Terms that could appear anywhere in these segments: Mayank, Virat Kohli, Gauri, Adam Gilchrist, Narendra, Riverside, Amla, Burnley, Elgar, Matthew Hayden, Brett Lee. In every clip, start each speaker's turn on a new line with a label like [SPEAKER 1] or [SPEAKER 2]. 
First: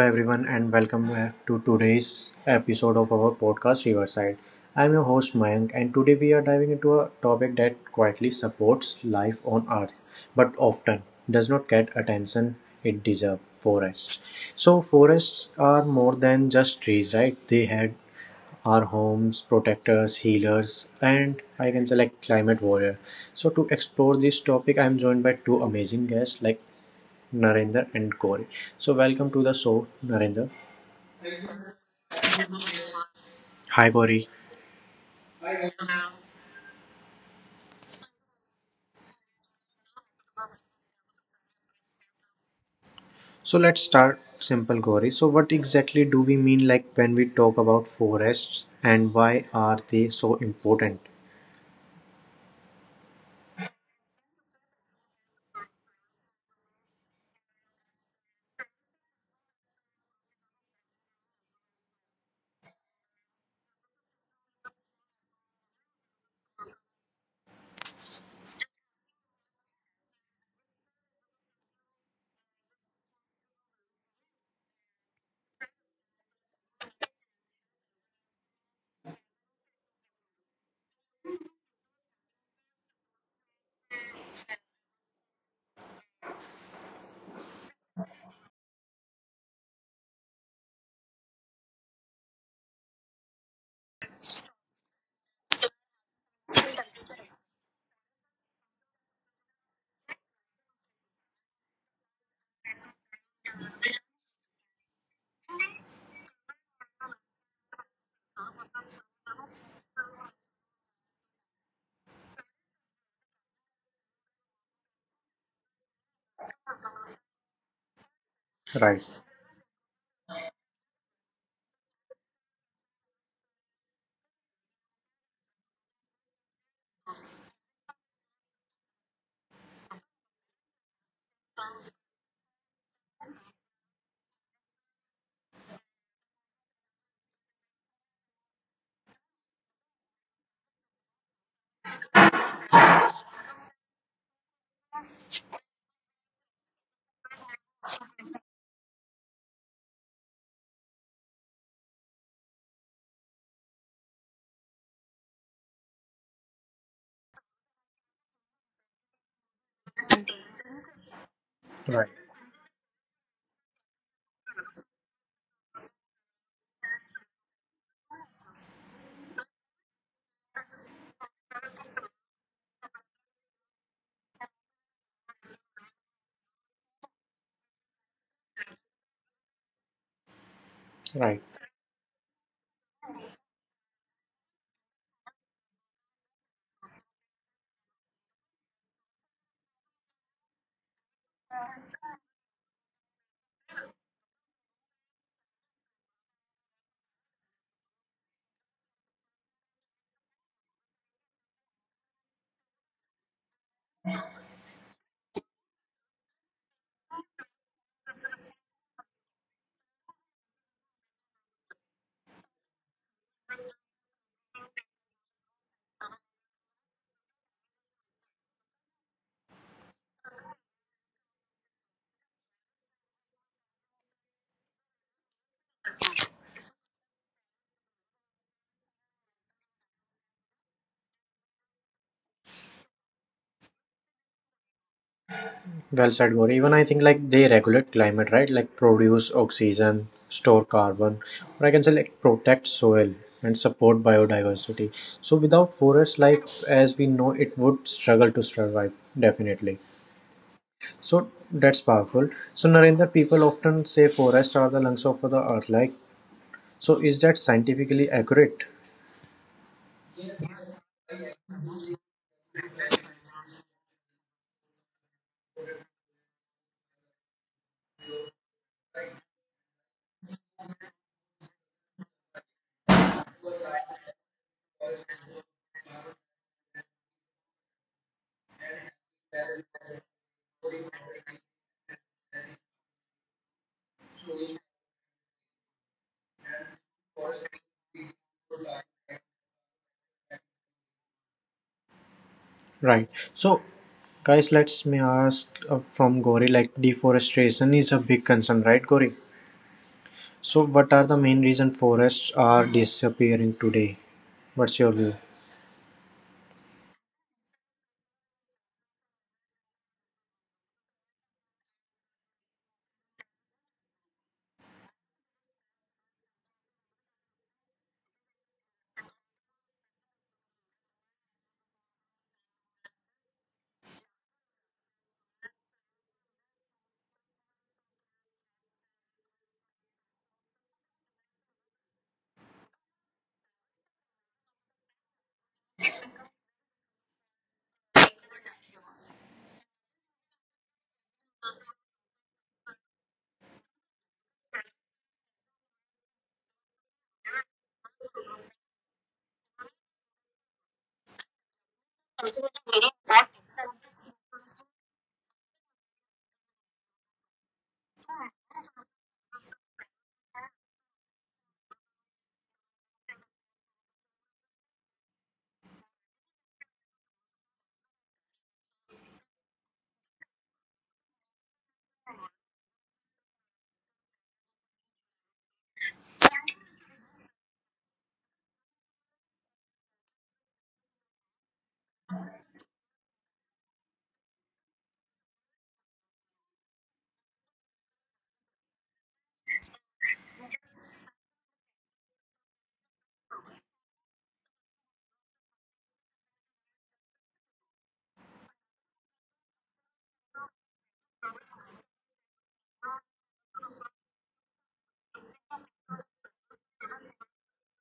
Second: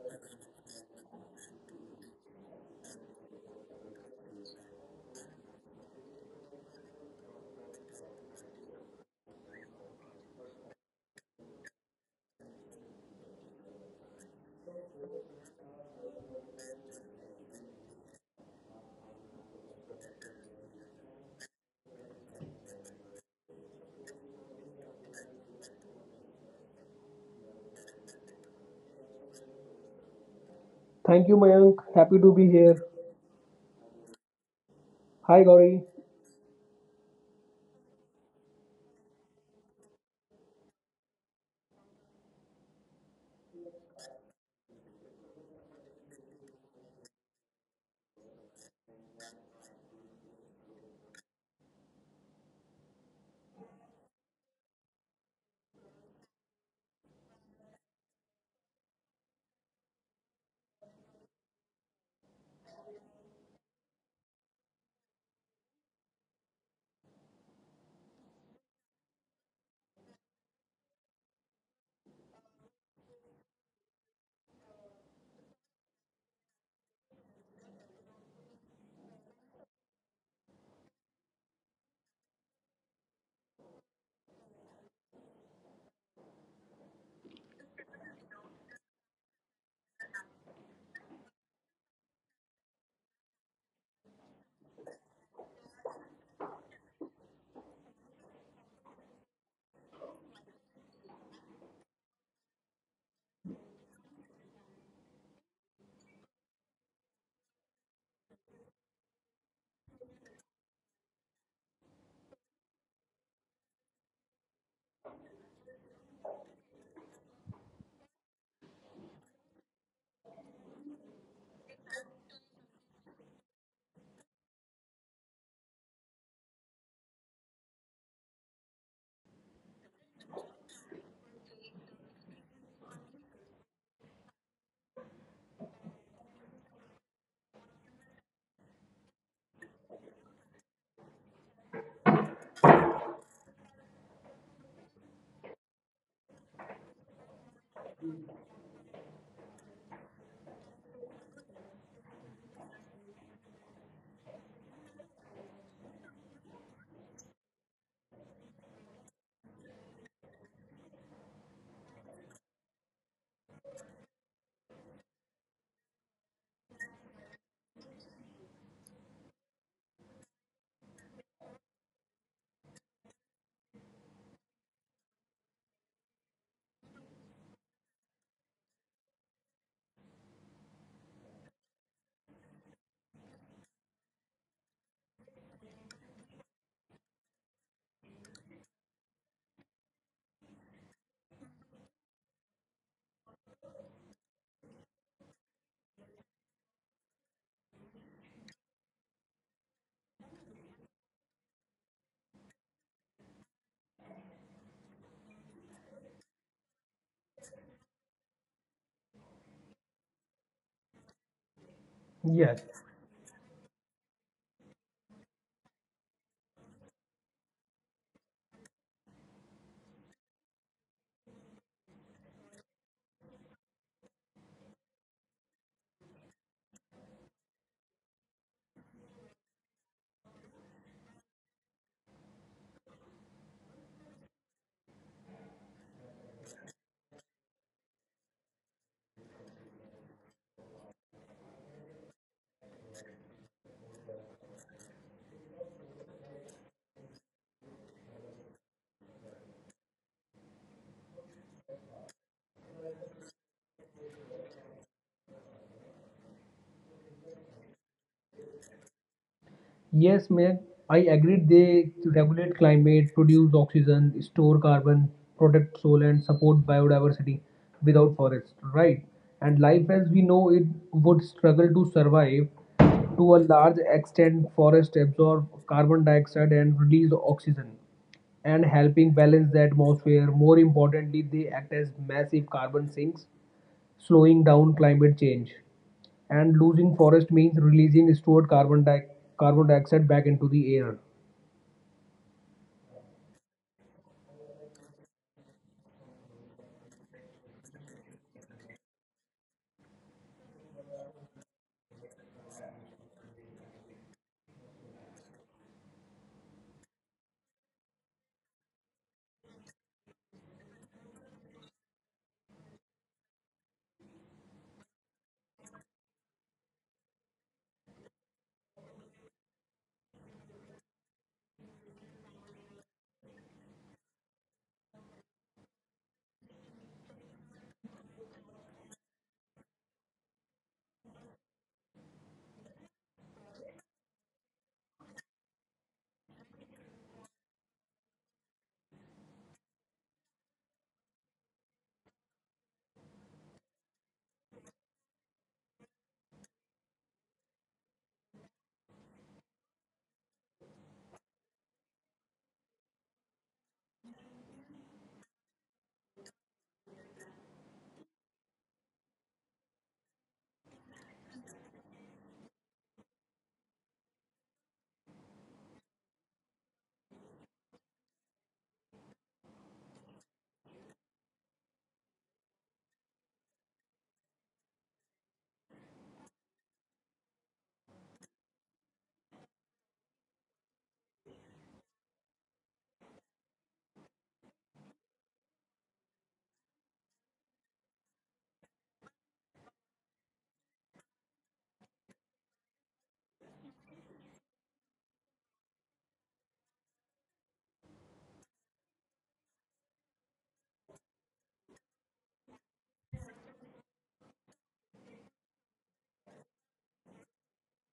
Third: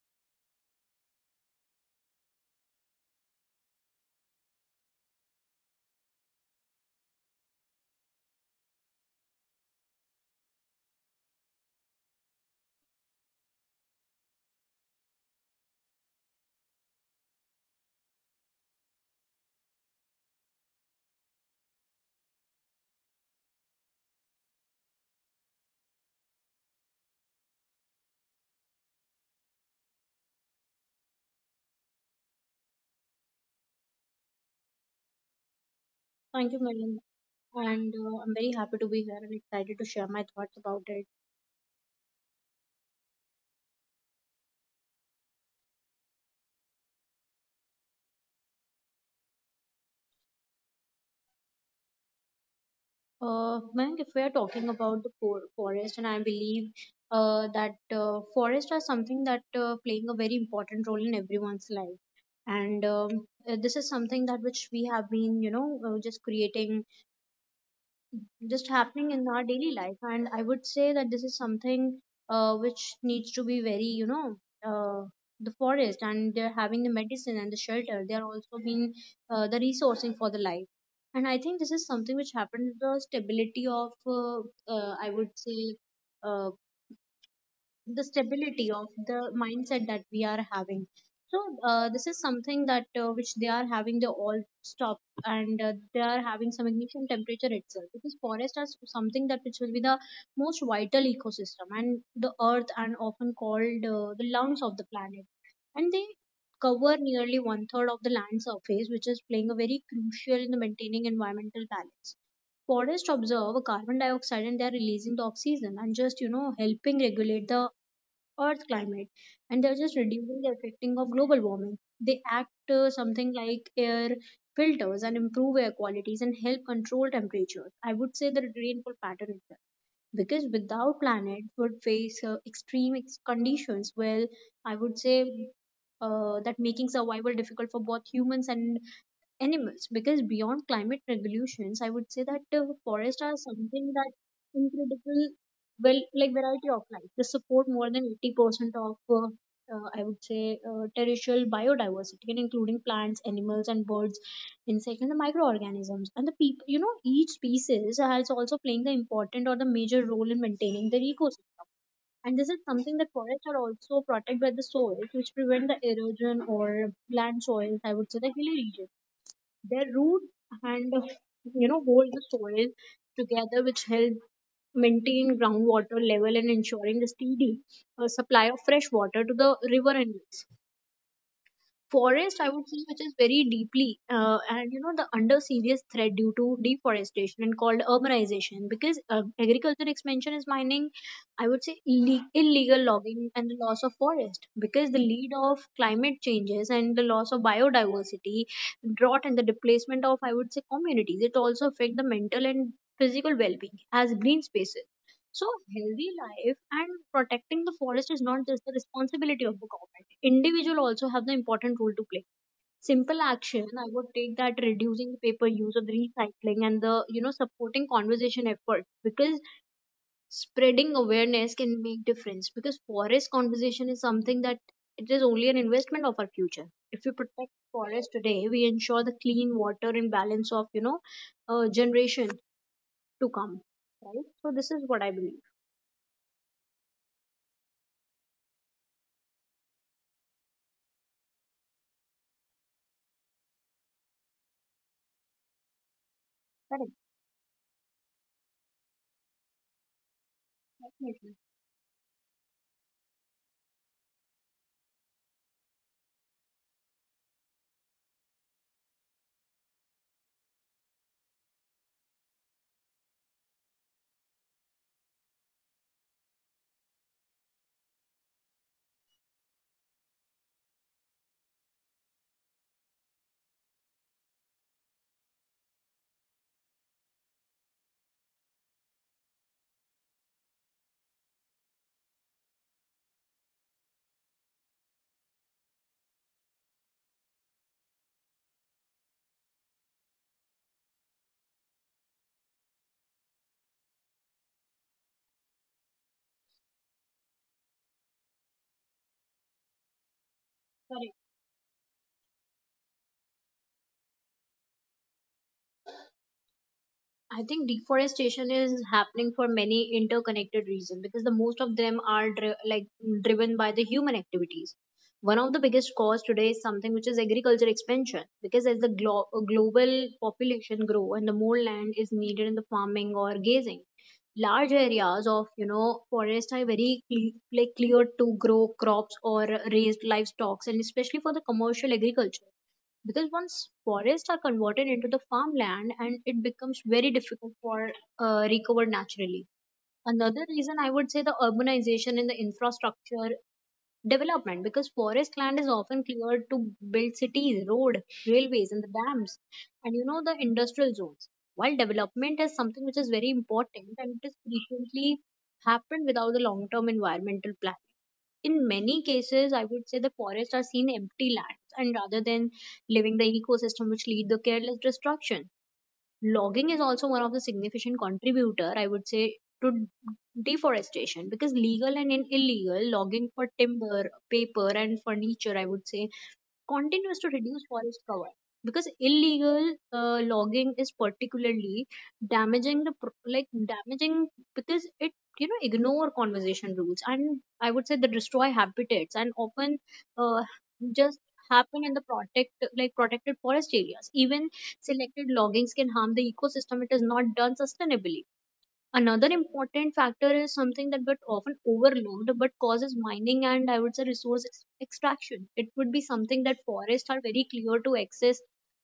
[SPEAKER 1] everyone, and welcome to today's episode of our podcast Riverside. I'm your host Mayank, and today we are diving into a topic that quietly supports life on Earth but often does not get attention it deserves forests. So, forests are more than just trees, right? They had our homes, protectors, healers, and I can say like climate warrior. So to explore this topic, I'm joined by two amazing guests like Narendra and Gauri. So welcome to the show, Narendra.
[SPEAKER 2] Thank you, Mayank. Happy to be here.
[SPEAKER 1] Hi Gauri.
[SPEAKER 2] Hi, Gauri.
[SPEAKER 3] Thank you, Mayank. And I'm very happy to be here and excited to share my thoughts about it.
[SPEAKER 1] So let's start simple Gauri. So what exactly do we mean like when we talk about forests and why are they so important?
[SPEAKER 3] Mayank, if we are talking about the forest, and I believe that forests are something that playing a very important role in everyone's life. And This is something that which we have been, just creating, just happening in our daily life. And I would say that this is something which needs to be very, uh, the forest, and they're having the medicine and the shelter. They are also being the resourcing for the life. And I think this is something which happened with the stability of, uh, I would say uh, the stability of the mindset that we are having. So this is something that which they are having the all stop. And they are having some ignition temperature itself, because forests are something that which will be the most vital ecosystem and the earth, and often called the lungs of the planet. And they cover nearly one third of the land surface, which is playing a very crucial in the maintaining environmental balance. Forests observe carbon dioxide and they are releasing the oxygen, and just helping regulate the Earth climate, and they're just
[SPEAKER 1] Right.
[SPEAKER 3] reducing the affecting of global warming. They act something like air filters and improve air qualities and help control temperatures. I would say the rainfall pattern itself. Because without planet would face extreme conditions. Well, I would say that making survival difficult for both humans and animals, because beyond climate regulations, I would say that forests are something that incredible, well, like variety of life. They support more than 80% of I would say terrestrial biodiversity, and including plants, animals and birds, insects and the microorganisms and the people. Each species has also playing the important or the major role in maintaining their ecosystem. And this is
[SPEAKER 1] Right.
[SPEAKER 3] something that forests are also protected by the soil, which prevent the erosion or land soils. I would say the hilly region, their root, and hold the soil together, which help maintain groundwater level and ensuring a steady supply of fresh water to the river and lakes.
[SPEAKER 1] Right.
[SPEAKER 3] Forest, I would say, which is very deeply and the under serious threat due to deforestation and called urbanization, because agriculture expansion is mining, I would say illegal logging and the loss of forest, because the lead of climate changes and the loss of biodiversity, drought and the displacement of, I would say, communities. It also affect the mental and physical well-being as green spaces. So healthy life, and protecting the forest is not just the responsibility of the government. Individual also have the important role to play. Simple
[SPEAKER 2] Yes.
[SPEAKER 3] action, I would take that reducing the paper use of recycling and the, supporting conservation effort, because spreading awareness can make difference, because forest conservation is something that it is only an investment of our future. If we protect forest today, we ensure the clean water and balance of, generation to come. Right. So this is what I believe.
[SPEAKER 1] Well said Gauri. Even I think like they regulate climate, right? Like produce oxygen, store carbon, or I can say like protect soil and support biodiversity. So without
[SPEAKER 3] Correct.
[SPEAKER 1] forest life as we know it would struggle to survive definitely.
[SPEAKER 3] Definitely.
[SPEAKER 1] So that's powerful. So Narendra, people often say forests are the lungs of the earth. Like, so is that scientifically accurate?
[SPEAKER 2] Yes, Mayank. I agreed. They regulate climate, produce oxygen, store carbon, protect soil, and support biodiversity without forests, right? And life as we know it would struggle to survive. To a large extent, forests absorb carbon dioxide and release oxygen and helping balance the atmosphere. More importantly, they act as massive carbon sinks, slowing down climate change. And losing forest means releasing stored carbon dioxide back into the air.
[SPEAKER 1] Right. So, guys, let's me ask from Gori. Like, deforestation is a big concern, right, Gori?
[SPEAKER 3] Correct.
[SPEAKER 1] So, what are the main reason forests are disappearing today? What's your view?
[SPEAKER 3] I think deforestation is happening for many interconnected reasons, because the most of them are like driven by the human activities. One of the biggest cause today is something which is agriculture expansion, because as the global population grow and the more land is needed in the farming or grazing, large areas of, forest are very like cleared to grow crops or raised livestock, and especially for the commercial agriculture, because once forests are converted into the farmland, and it becomes very difficult for recover naturally. Another reason, I would say, the urbanization and the infrastructure development, because forest land is often cleared to build cities, road, railways and the dams, and the industrial zones. While development is something which is very important, and it is frequently happened without the long term environmental planning. In many cases, I would say, the forests are seen empty lands, and rather than living the ecosystem, which lead the careless destruction. Logging is also one of the significant contributor, I would say, to deforestation, because legal and illegal logging for timber, paper, and furniture, I would say, continues to reduce forest cover, because illegal logging is particularly damaging the damaging, because it ignore conservation rules, and I would say they destroy habitats, and often uh, just happen in the protected forest areas. Even selected loggings can harm the ecosystem it is not done sustainably. Another important factor is something that but often overlooked but causes mining, and I would say resource extraction. It would be something that forests are very clear to access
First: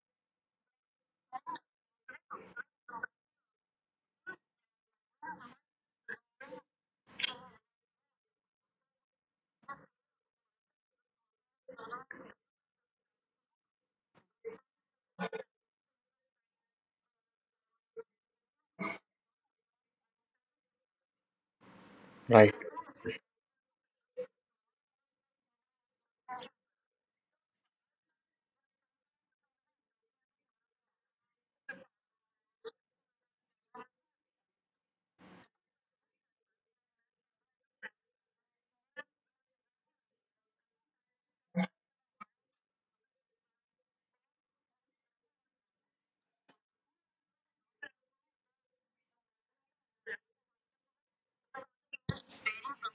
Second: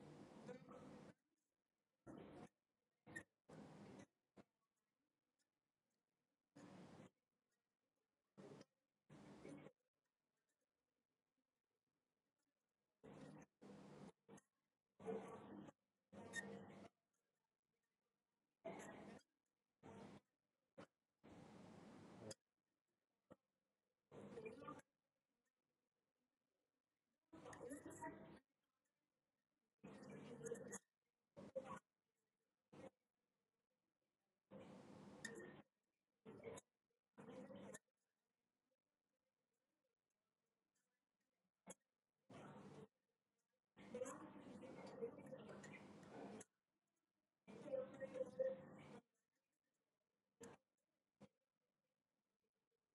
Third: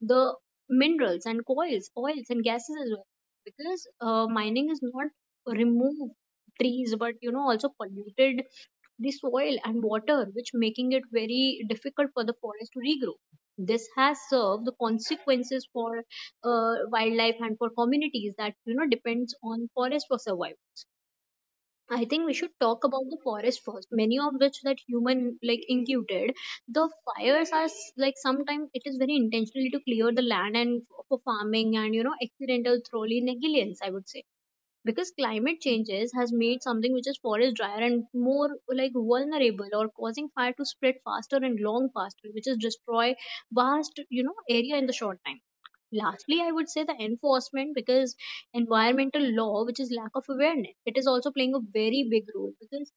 [SPEAKER 3] the minerals and coils, oils and gases as well. Because mining is not remove trees, but also polluted the soil and water, which making it very difficult for the forest to regrow. This has served the consequences for wildlife and for communities that depends on forest for survival. I think we should
[SPEAKER 1] Right.
[SPEAKER 3] talk about the forest first. Many of which that human like incubated. The fires are like sometimes it is very intentionally to clear the land and for farming and, accidental thoroughly negligence. I would say because climate changes has made something which is forest drier and more like vulnerable, or causing fire to spread faster and long faster, which is destroy vast, area in the short time. Lastly, I would say the enforcement, because environmental law which is lack of awareness, it is also playing a very big role, because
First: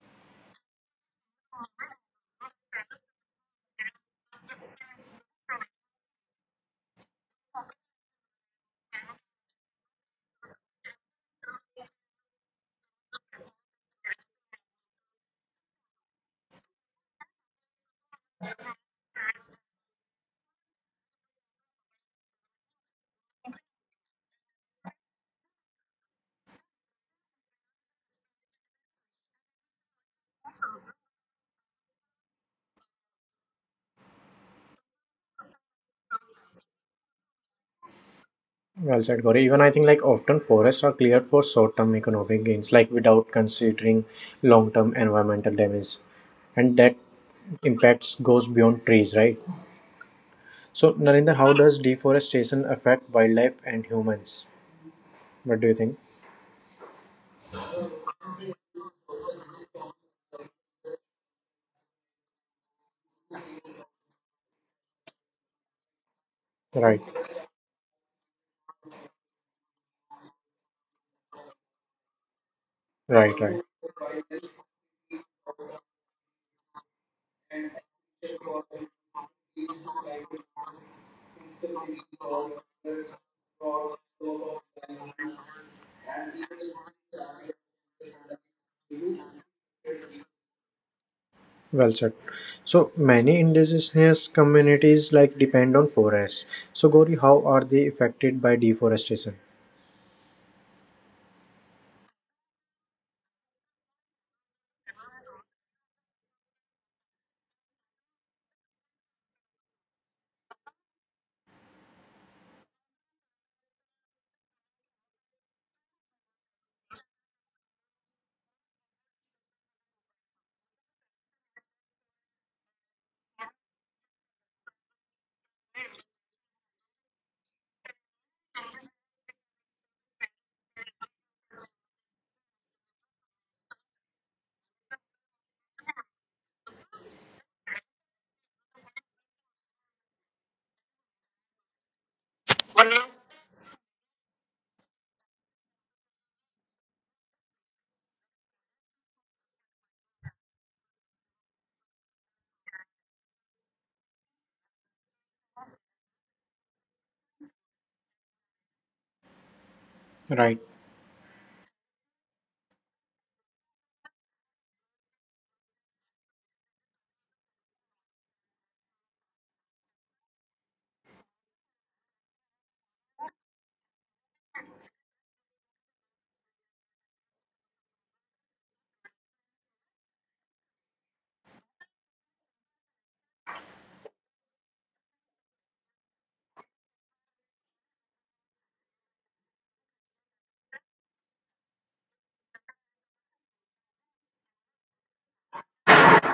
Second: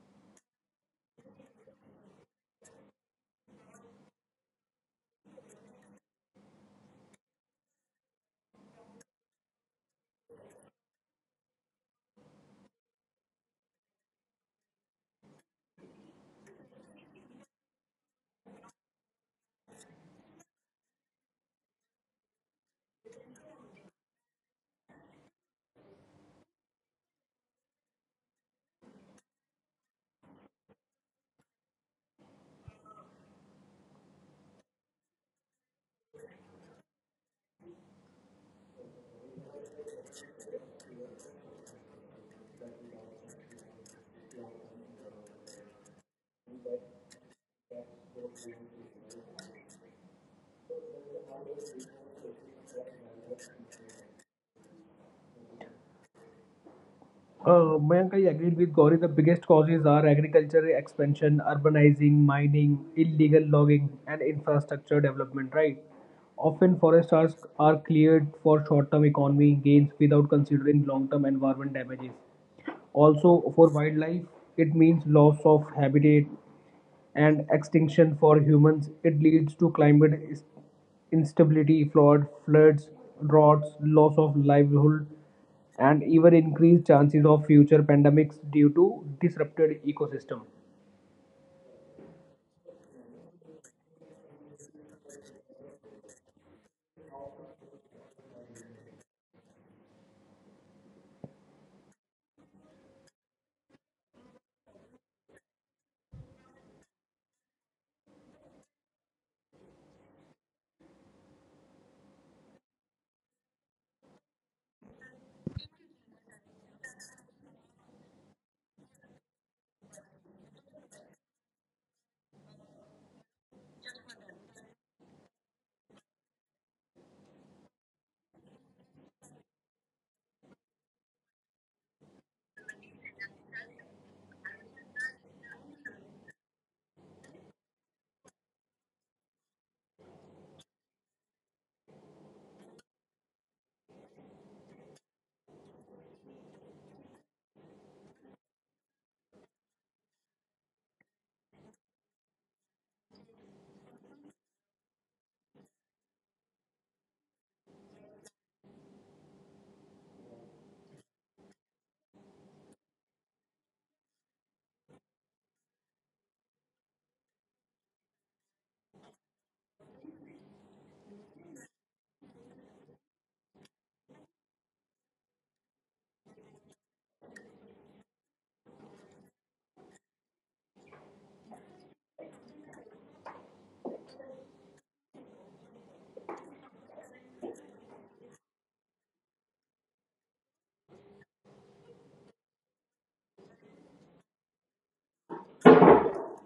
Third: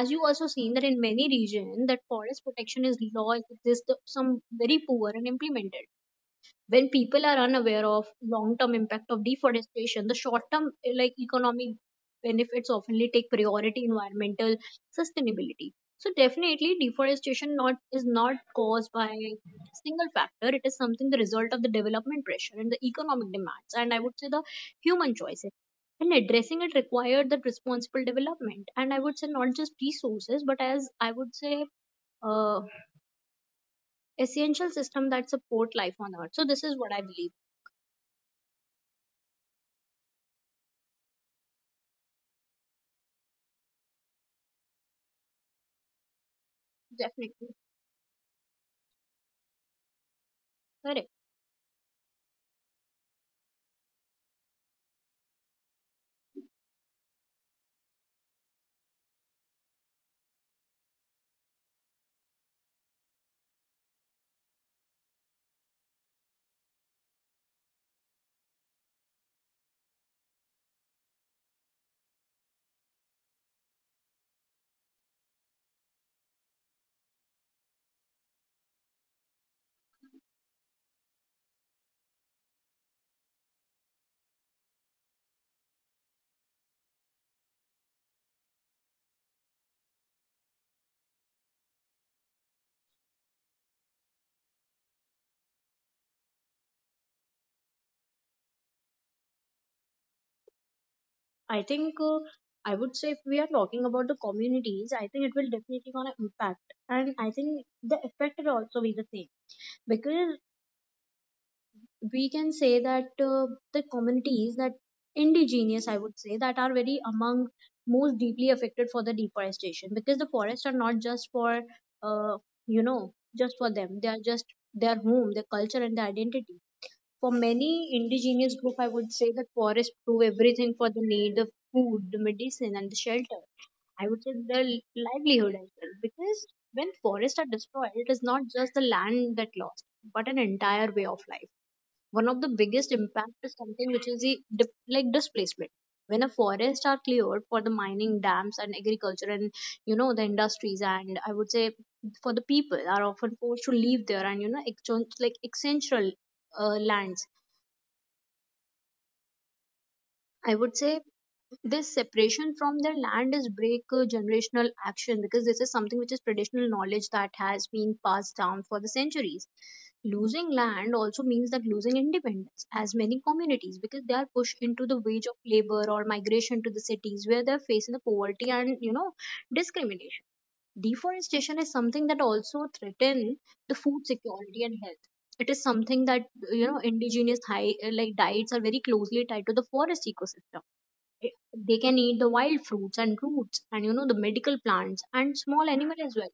[SPEAKER 3] as you also seen that in many region, that forest protection is law exists, some very poor and implemented. When people are unaware of long term impact of deforestation, the short term like economic benefits oftenly take priority environmental sustainability. So definitely deforestation not is not caused by single factor. It is something the result of the development pressure and the economic demands, and I would say the human choices. And addressing it required that responsible development, and I would say not just resources, but as I would say uh, essential system that support life on earth. So this is what I believe.
[SPEAKER 1] Well said, Gauri. Even I think like often forests are cleared for short-term economic gains, like without considering long-term environmental damage, and that
[SPEAKER 3] Definitely.
[SPEAKER 1] impacts goes beyond trees, right? So,
[SPEAKER 3] Correct.
[SPEAKER 1] Narinder, how does deforestation affect wildlife and humans? What do you think?
[SPEAKER 2] Mayank, I agreed with Gauri. The biggest causes are agriculture expansion, urbanizing, mining, illegal logging, and infrastructure development, right? Often,
[SPEAKER 1] Right,
[SPEAKER 2] are cleared for short term economy gains without considering long term environment damages.
[SPEAKER 1] right,
[SPEAKER 2] Also,
[SPEAKER 1] right.
[SPEAKER 2] for wildlife, it means loss of habitat and extinction for humans. It leads to instability, floods, droughts, loss of livelihood, and even increased chances of future pandemics due to disrupted ecosystem.
[SPEAKER 1] Well said. So many indigenous communities like depend on forests. So Gauri, how are they affected by deforestation?
[SPEAKER 3] I think uh, I would say if we are talking about the communities, I think it will definitely gonna impact, and I think the effect will also be the same, because we can say that the communities that indigenous, I would say, that are very among most deeply affected for the deforestation, because the forests are not just for uh, just for them; they are just their home, their culture, and their identity. For many indigenous group, I would say that forests prove everything for the need, the food, the medicine, and the shelter. I would say the livelihood as well, because when forests are destroyed, it is not just the land that lost, but an entire way of life. One of the biggest impact is something which is the like displacement. When a forest are cleared for the mining, dams, and agriculture, and the industries, and I would say for the people are often forced to leave there, and exchange like essential lands,
[SPEAKER 1] Right.
[SPEAKER 3] I would say. This separation from their land is break generational action, because this is something which is traditional knowledge that has been passed down for the centuries. Losing land also means that losing independence as many communities, because they are pushed into the wage of labor or migration to the cities where they're facing the poverty and, discrimination. Deforestation is something that also threaten the food security and health. It is something that, indigenous high, like diets are very closely tied to the forest ecosystem. They can eat the wild fruits and roots and, the medical plants and small animal as well.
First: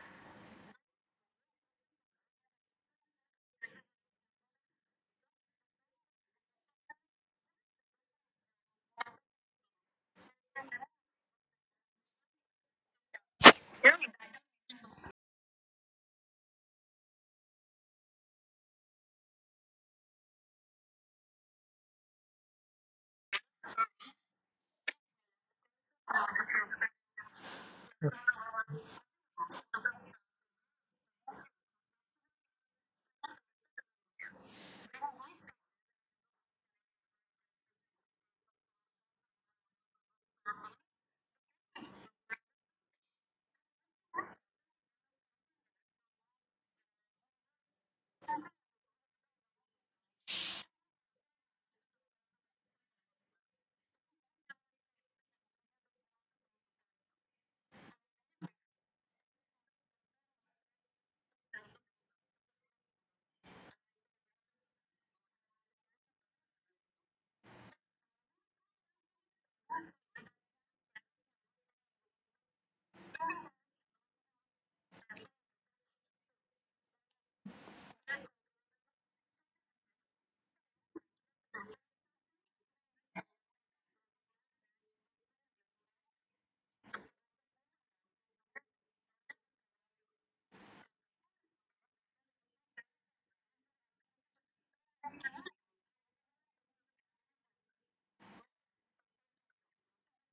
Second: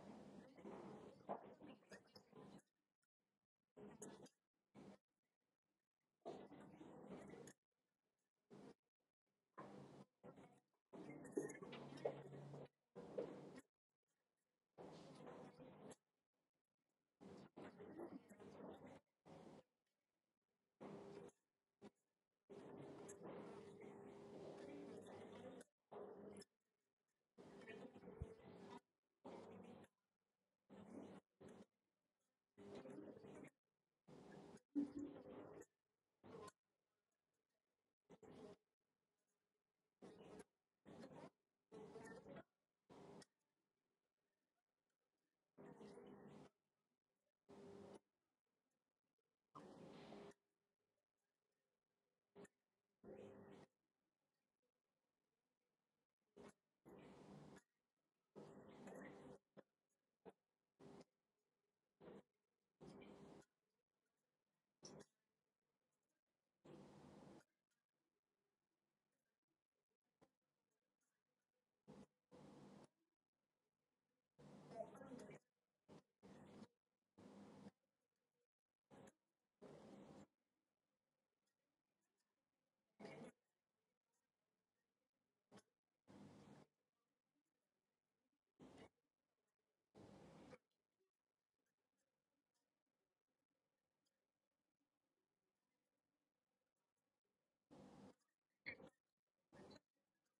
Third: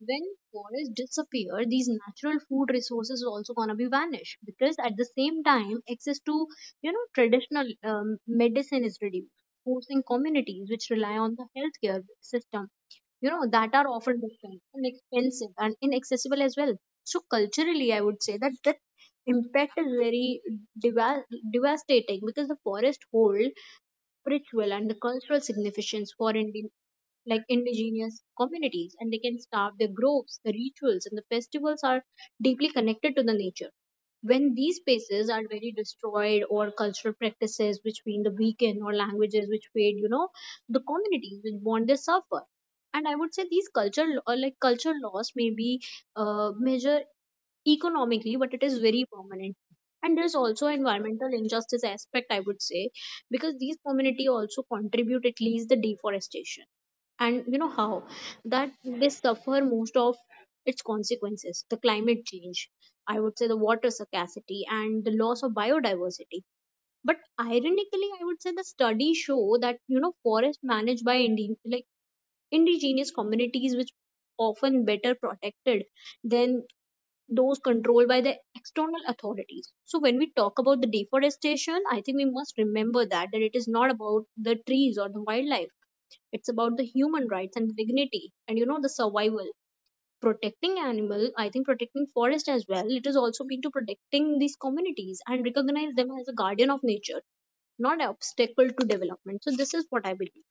[SPEAKER 3] When forests disappear, these natural food resources is also going to be vanished, because at the same time access to, traditional medicine is reduced, forcing communities which rely on the healthcare system, that are often different and expensive and inaccessible as well. So culturally, I would say that that impact is very deva- devastating, because the forest hold spiritual and the cultural significance for Indian like indigenous communities, and they can start their groves, the rituals and the festivals are deeply connected to the nature. When these spaces are very destroyed, or cultural practices which mean the weaken or languages which fade, the communities which bond, they suffer. And I would say these culture lo- like culture loss may be measure economically, but it is very permanent. And there's also environmental injustice aspect, I would say, because these community also contribute at least the deforestation. And you know how that they suffer most of its consequences, the climate change, I would say the water scarcity and the loss of biodiversity. But ironically, I would say the studies show that forest managed by indigenous communities, which often better protected than those controlled by the external authorities. So when we talk about the deforestation, I think we must remember that it is not about the trees or the wildlife. It's about the human rights and dignity and the survival. Protecting animal, I think protecting forest as well. It is also been to protecting these communities and recognize them as a guardian of nature, not an obstacle to development. So this is what I believe.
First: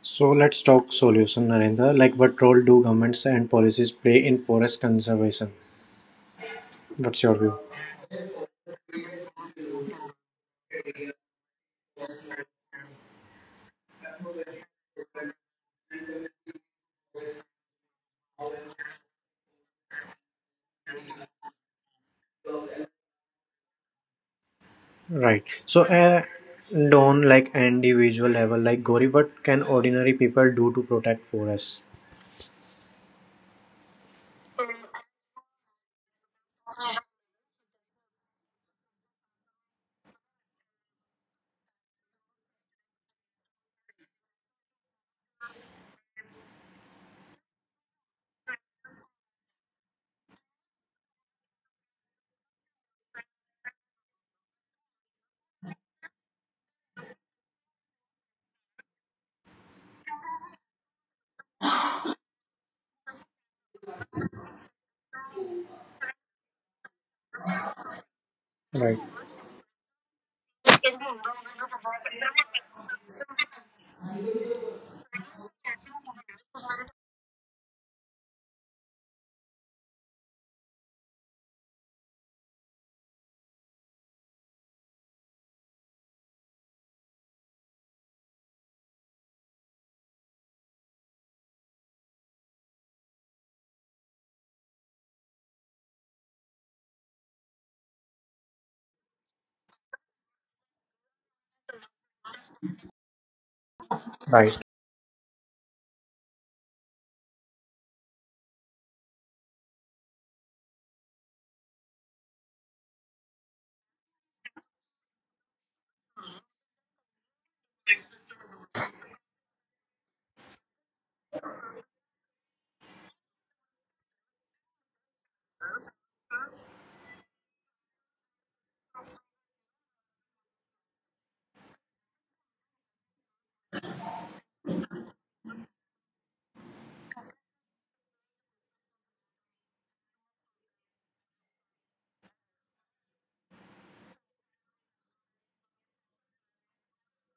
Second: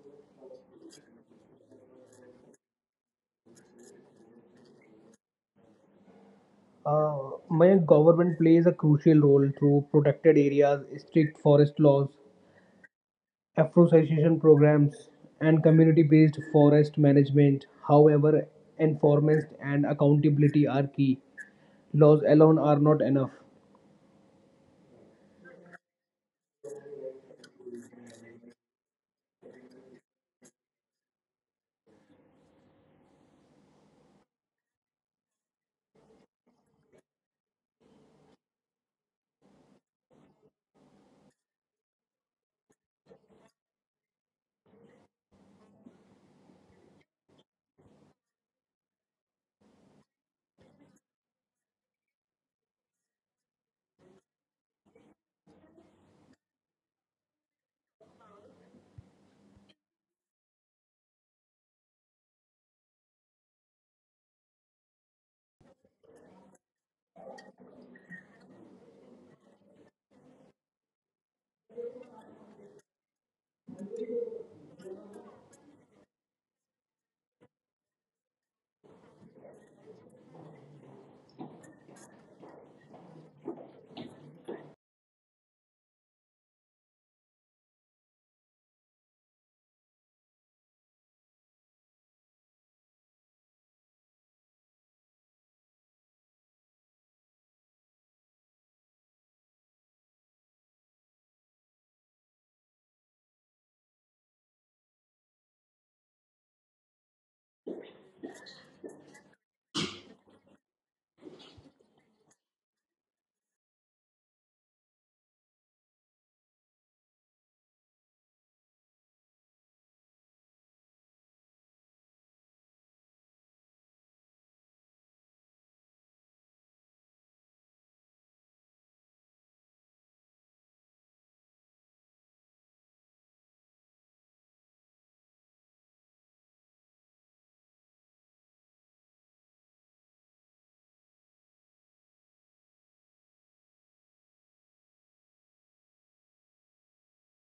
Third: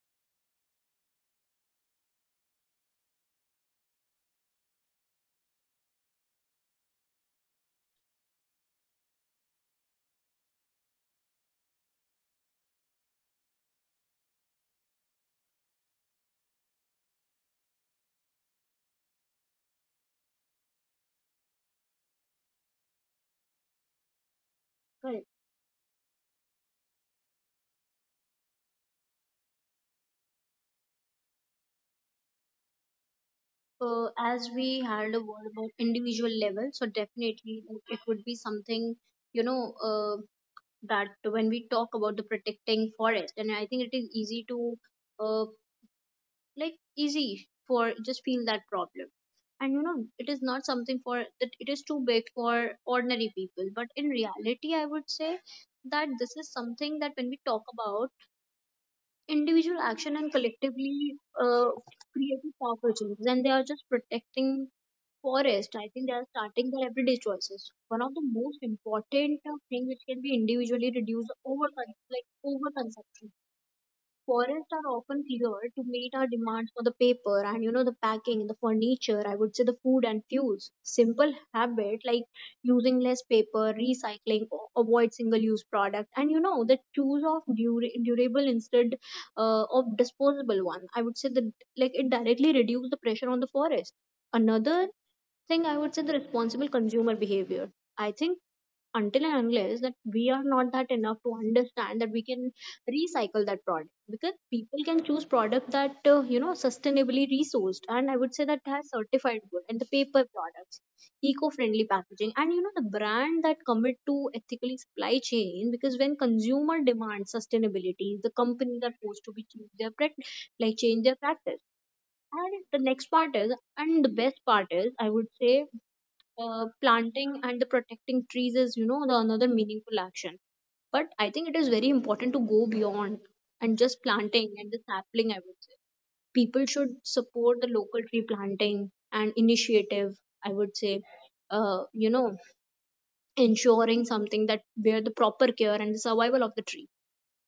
[SPEAKER 1] So let's talk solution, Narendra. Like what role do governments and policies play in forest conservation? What's your view?
[SPEAKER 2] My government plays a crucial role through protected areas, strict forest laws, afforestation programs, and community-based forest management. However, enforcement and accountability are key. Laws alone are not enough.
[SPEAKER 3] Correct.
[SPEAKER 1] Right. So, don't like individual level, like Gauri, what can ordinary people do to protect forests?
[SPEAKER 3] As we had a word about individual level, so definitely like, it would be something you know uh, that when we talk about the protecting forest and I think it is easy to uh, like easy for just feel that problem and it is not something for that it is too big for ordinary people, but in reality I would say that this is something that when we talk about individual action and collectively uh, creative power changes and they are just protecting forest, I think they are starting their everyday choices. One of the most
[SPEAKER 1] Right.
[SPEAKER 3] important thing which can be individually reduced over like overconsumption. Forests are often cleared to meet our demands for the paper and the packing, the furniture. I would say the food and fuels. Simple habit like using less paper, recycling, avoid single-use product, and the choose of durable instead of disposable one. I would say that like it directly reduce the pressure on the forest another think I would say the responsible consumer behavior. I think until and unless that we are not that enough to understand that we can recycle that product because
[SPEAKER 1] Right.
[SPEAKER 3] people can choose product that sustainably resourced, and I would say that has certified good and the paper products, eco-friendly packaging and the brand that commit to ethically supply chain because when consumer demand sustainability, the companies are forced to be change their change their practice. And the next part is, and the best part is, I would say planting and the protecting trees is the another meaningful action, but I think it is very important to go beyond and just planting and the sapling. I would say people should support the local tree planting and initiative. I would say uh, you know ensuring something that where the proper care and the survival of the tree,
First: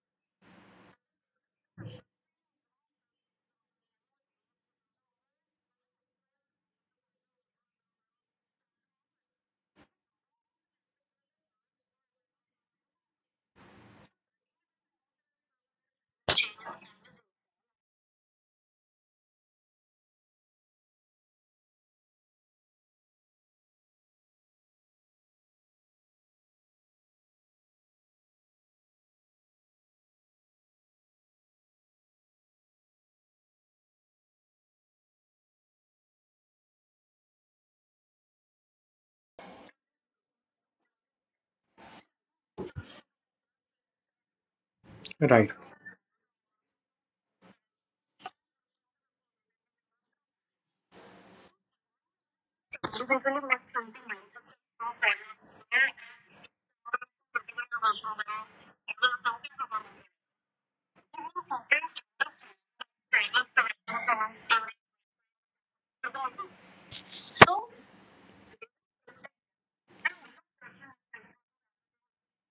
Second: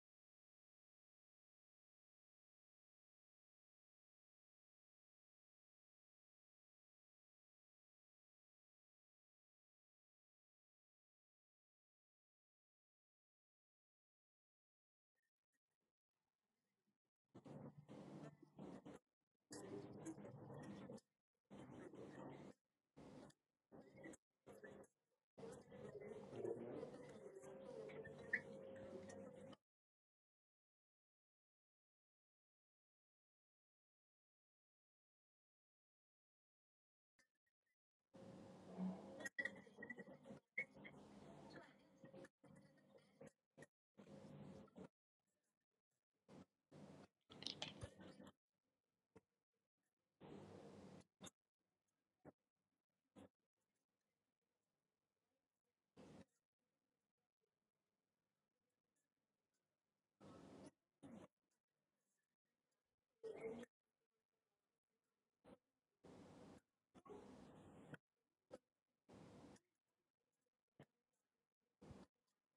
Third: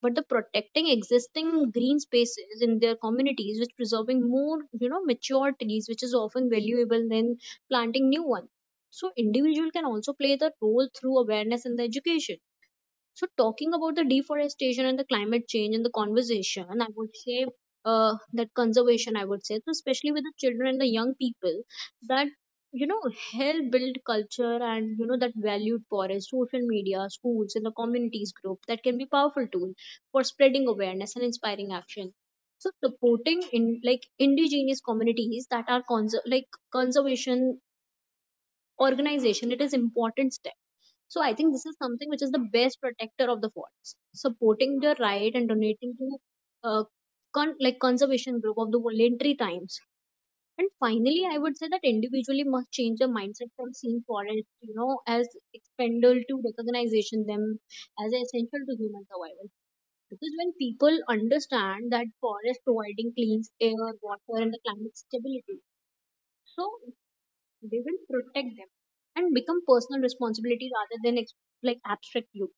[SPEAKER 3] but the protecting existing green spaces in their communities which preserving more mature trees which is often valuable than planting new ones. So individual can also play the role through awareness and the education. So, talking about the deforestation and the climate change in the conversation, I would say that conservation, I would say, so especially with the children and the young people, that you know help build culture and that valued forest, social media, schools, and the communities group that can be powerful tool for spreading awareness and inspiring action. So, supporting in like indigenous communities that are conservation organization, it is important step. So I think this is something which is the best protector of the forest. Supporting the right and
[SPEAKER 1] Right.
[SPEAKER 3] donating to uh, conservation group of the voluntary times. And finally, I would say that individually must change their mindset from seeing forest, you know, as expendable to recognization them as essential to human survival. Because when people understand that forest providing clean air, water, and the climate stability, so they will protect them and become personal responsibility rather than abstract use.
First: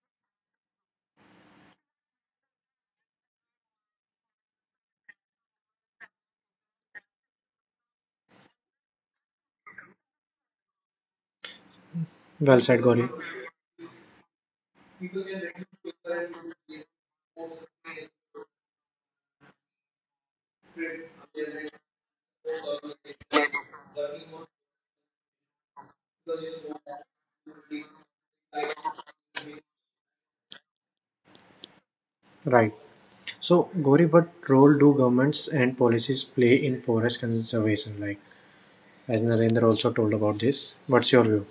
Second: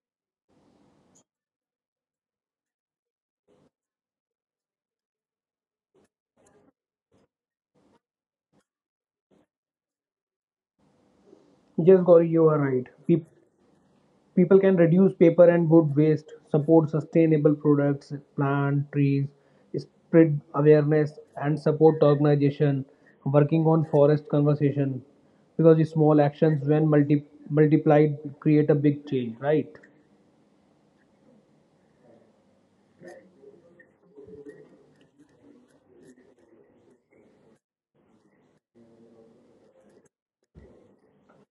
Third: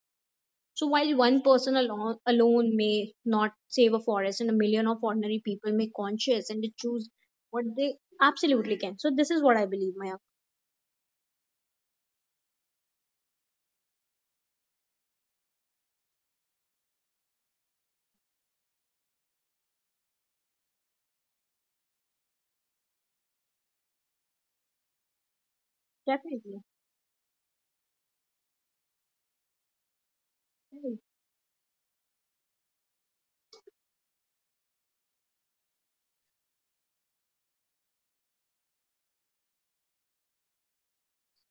[SPEAKER 3] So while one person alone, may not save a forest, and a million of ordinary people may conscious and they choose what they absolutely can. So this is what I believe, Maya.
[SPEAKER 2] Yes, Gauri, you are
[SPEAKER 1] Well said,
[SPEAKER 2] right.
[SPEAKER 1] Gauri.
[SPEAKER 2] People can reduce paper and wood waste, support sustainable products, plant trees, spread awareness, and support organization working on forest conservation. Because the small
[SPEAKER 3] Definitely.
[SPEAKER 2] actions, when multiplied, create a big change. Right?
[SPEAKER 1] Right. So, Gauri, what role do governments and policies play in forest conservation? Like, as Narendra also told about this, what's your view?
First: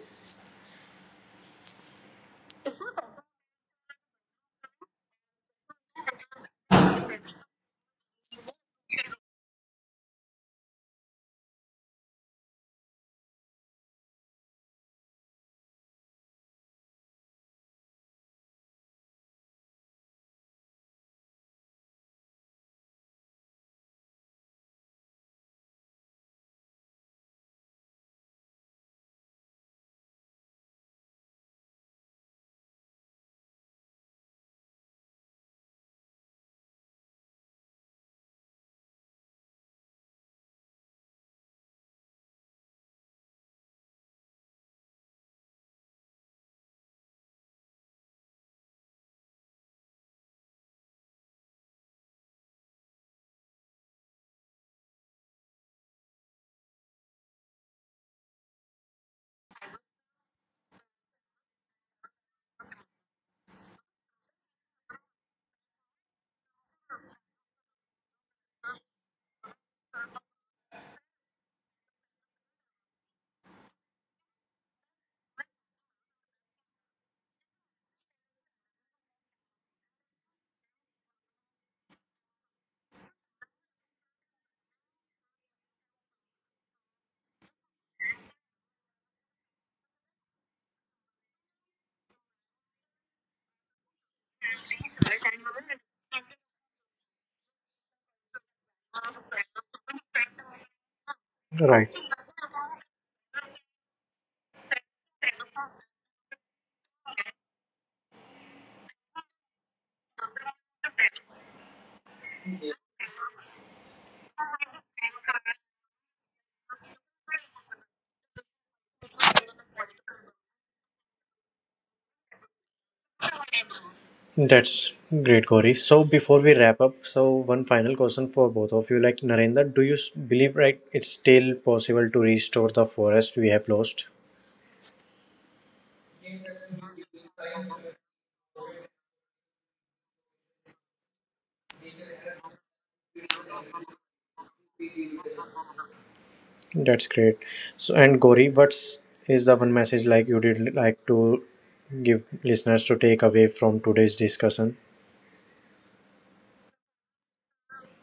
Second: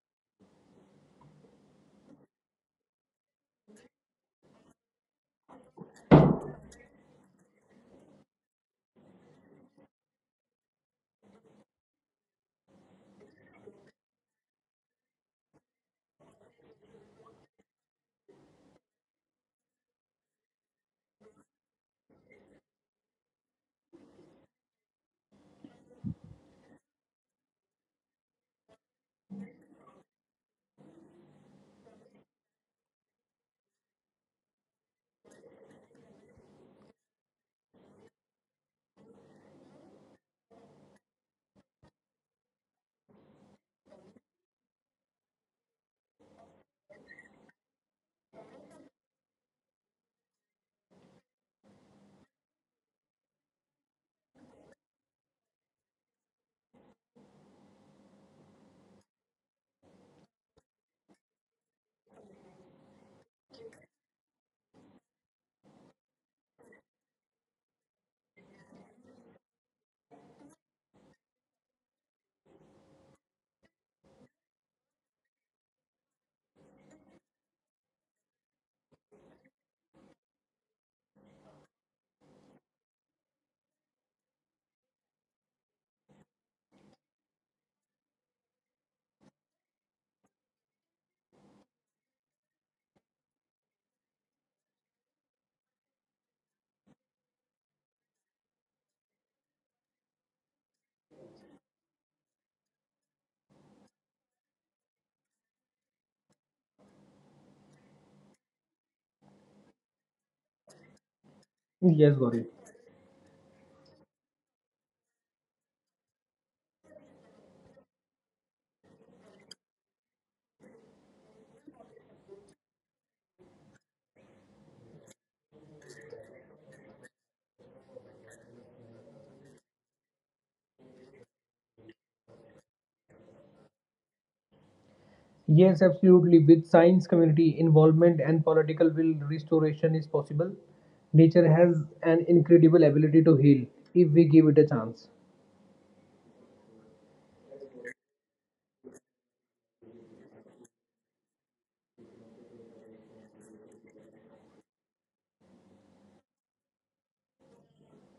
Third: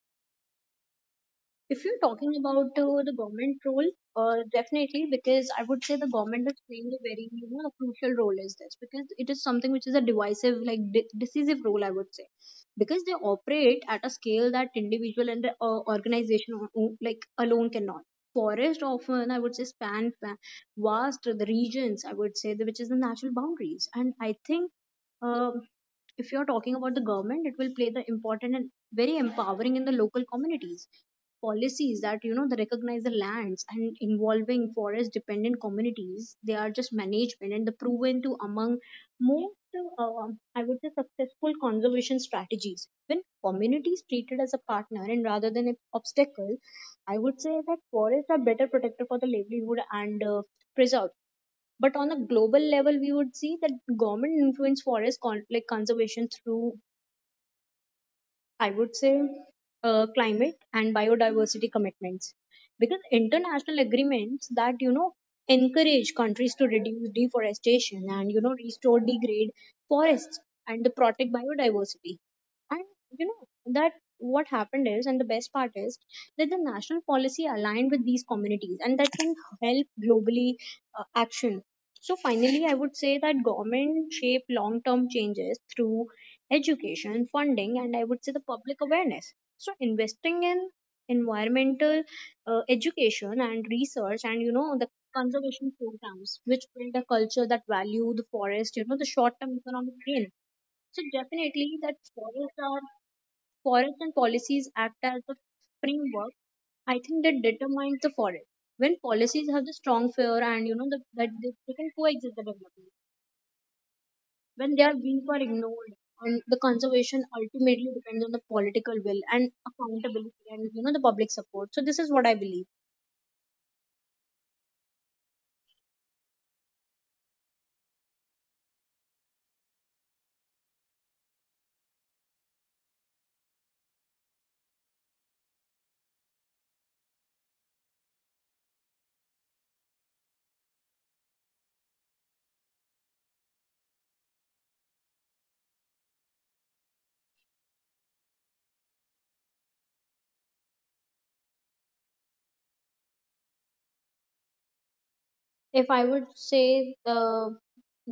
[SPEAKER 3] If you're talking about the government role, definitely because I would say the government is playing a very a crucial role is this because it is something which is a decisive role, I would say, because they operate at a scale that individual and the organization alone cannot. Forest often, I would say, span vast the regions, I would say which is the natural boundaries, and I think um, if you're talking about the government, it will play the important and very empowering in the local communities policies that they recognize the lands and involving forest dependent communities they are just management and the proven to among most uh, I would say successful conservation strategies. When communities treated as a partner and rather than an obstacle, I would say that forests are better protected for the livelihood and preserved. But on a global level, we would see that government influence forest conservation through, I would say, climate and biodiversity commitments because international agreements that encourage countries to reduce deforestation and restore degrade forests and to protect biodiversity. And that what happened is and the best part is that the national policy aligned with these communities and that can help globally action. So finally, I would say that government shape long term changes through education, funding, and I would say the public awareness. So investing in environmental education and research and the conservation programs which build a culture that value the forest the short term economic gain. So definitely
[SPEAKER 1] Right.
[SPEAKER 3] that forests are forests, and policies act as the framework, I think, that determines the forest. When policies have the strong fear and that they
[SPEAKER 2] Yes,
[SPEAKER 3] can
[SPEAKER 2] Gauri.
[SPEAKER 3] coexist the development when they are weak or ignored, and the conservation ultimately depends on the political will and accountability and the public support. So this is what I believe.
[SPEAKER 1] That's great, Gauri. So before we wrap up, so one final question for both of you. Like Narendra, do you believe right it's still possible to restore the forest we have lost?
[SPEAKER 2] Yes, absolutely. With science community involvement and political will, restoration is possible. Nature has an incredible ability to heal if we give it a chance.
[SPEAKER 1] That's great. So, and Gauri, what's is the one message like you did like to give listeners to take away from today's discussion?
[SPEAKER 3] If I would say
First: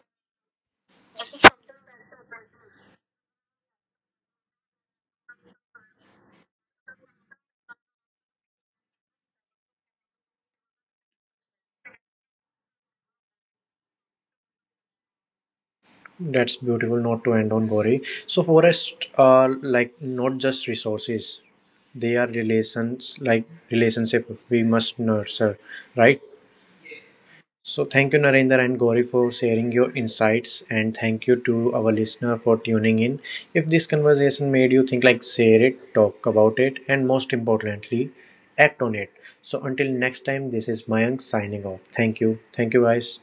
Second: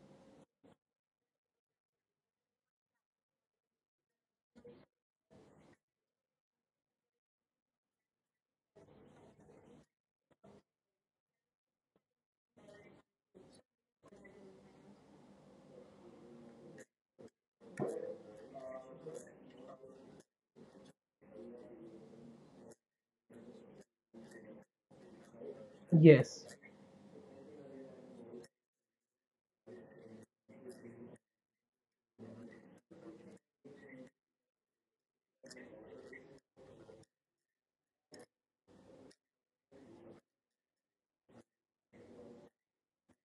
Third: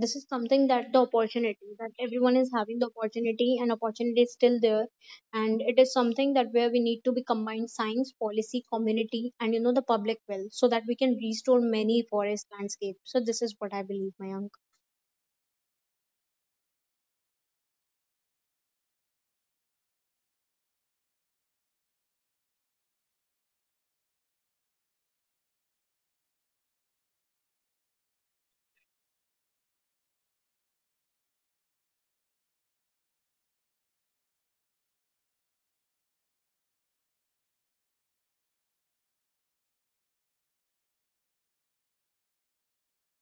[SPEAKER 3] this is something that the opportunity that everyone is having the opportunity and opportunity is still there, and it is something that where we need to be combined science policy community and the public will so that we can restore many forest landscapes. So this is what I believe, Mayank.
[SPEAKER 1] That's beautiful. Not to end on Gauri. So, forests are like not just resources; they are relations, like relationship we must nurture, right?
[SPEAKER 2] Yes.
[SPEAKER 1] So thank you, Narendra and Gauri, for sharing your insights, and thank you to our listener for tuning in. If this conversation made you think, like share it, talk about it, and most importantly, act on it. So until next time, this is Mayank signing off. Thank you, guys.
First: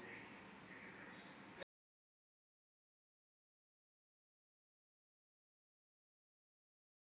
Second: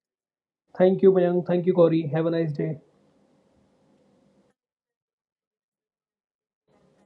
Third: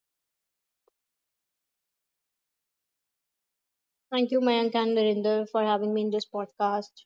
[SPEAKER 2] Thank you, Mayank. Thank you, Corey. Have a nice day.
[SPEAKER 3] Thank you, Mayank and Narinder, for having me in this podcast.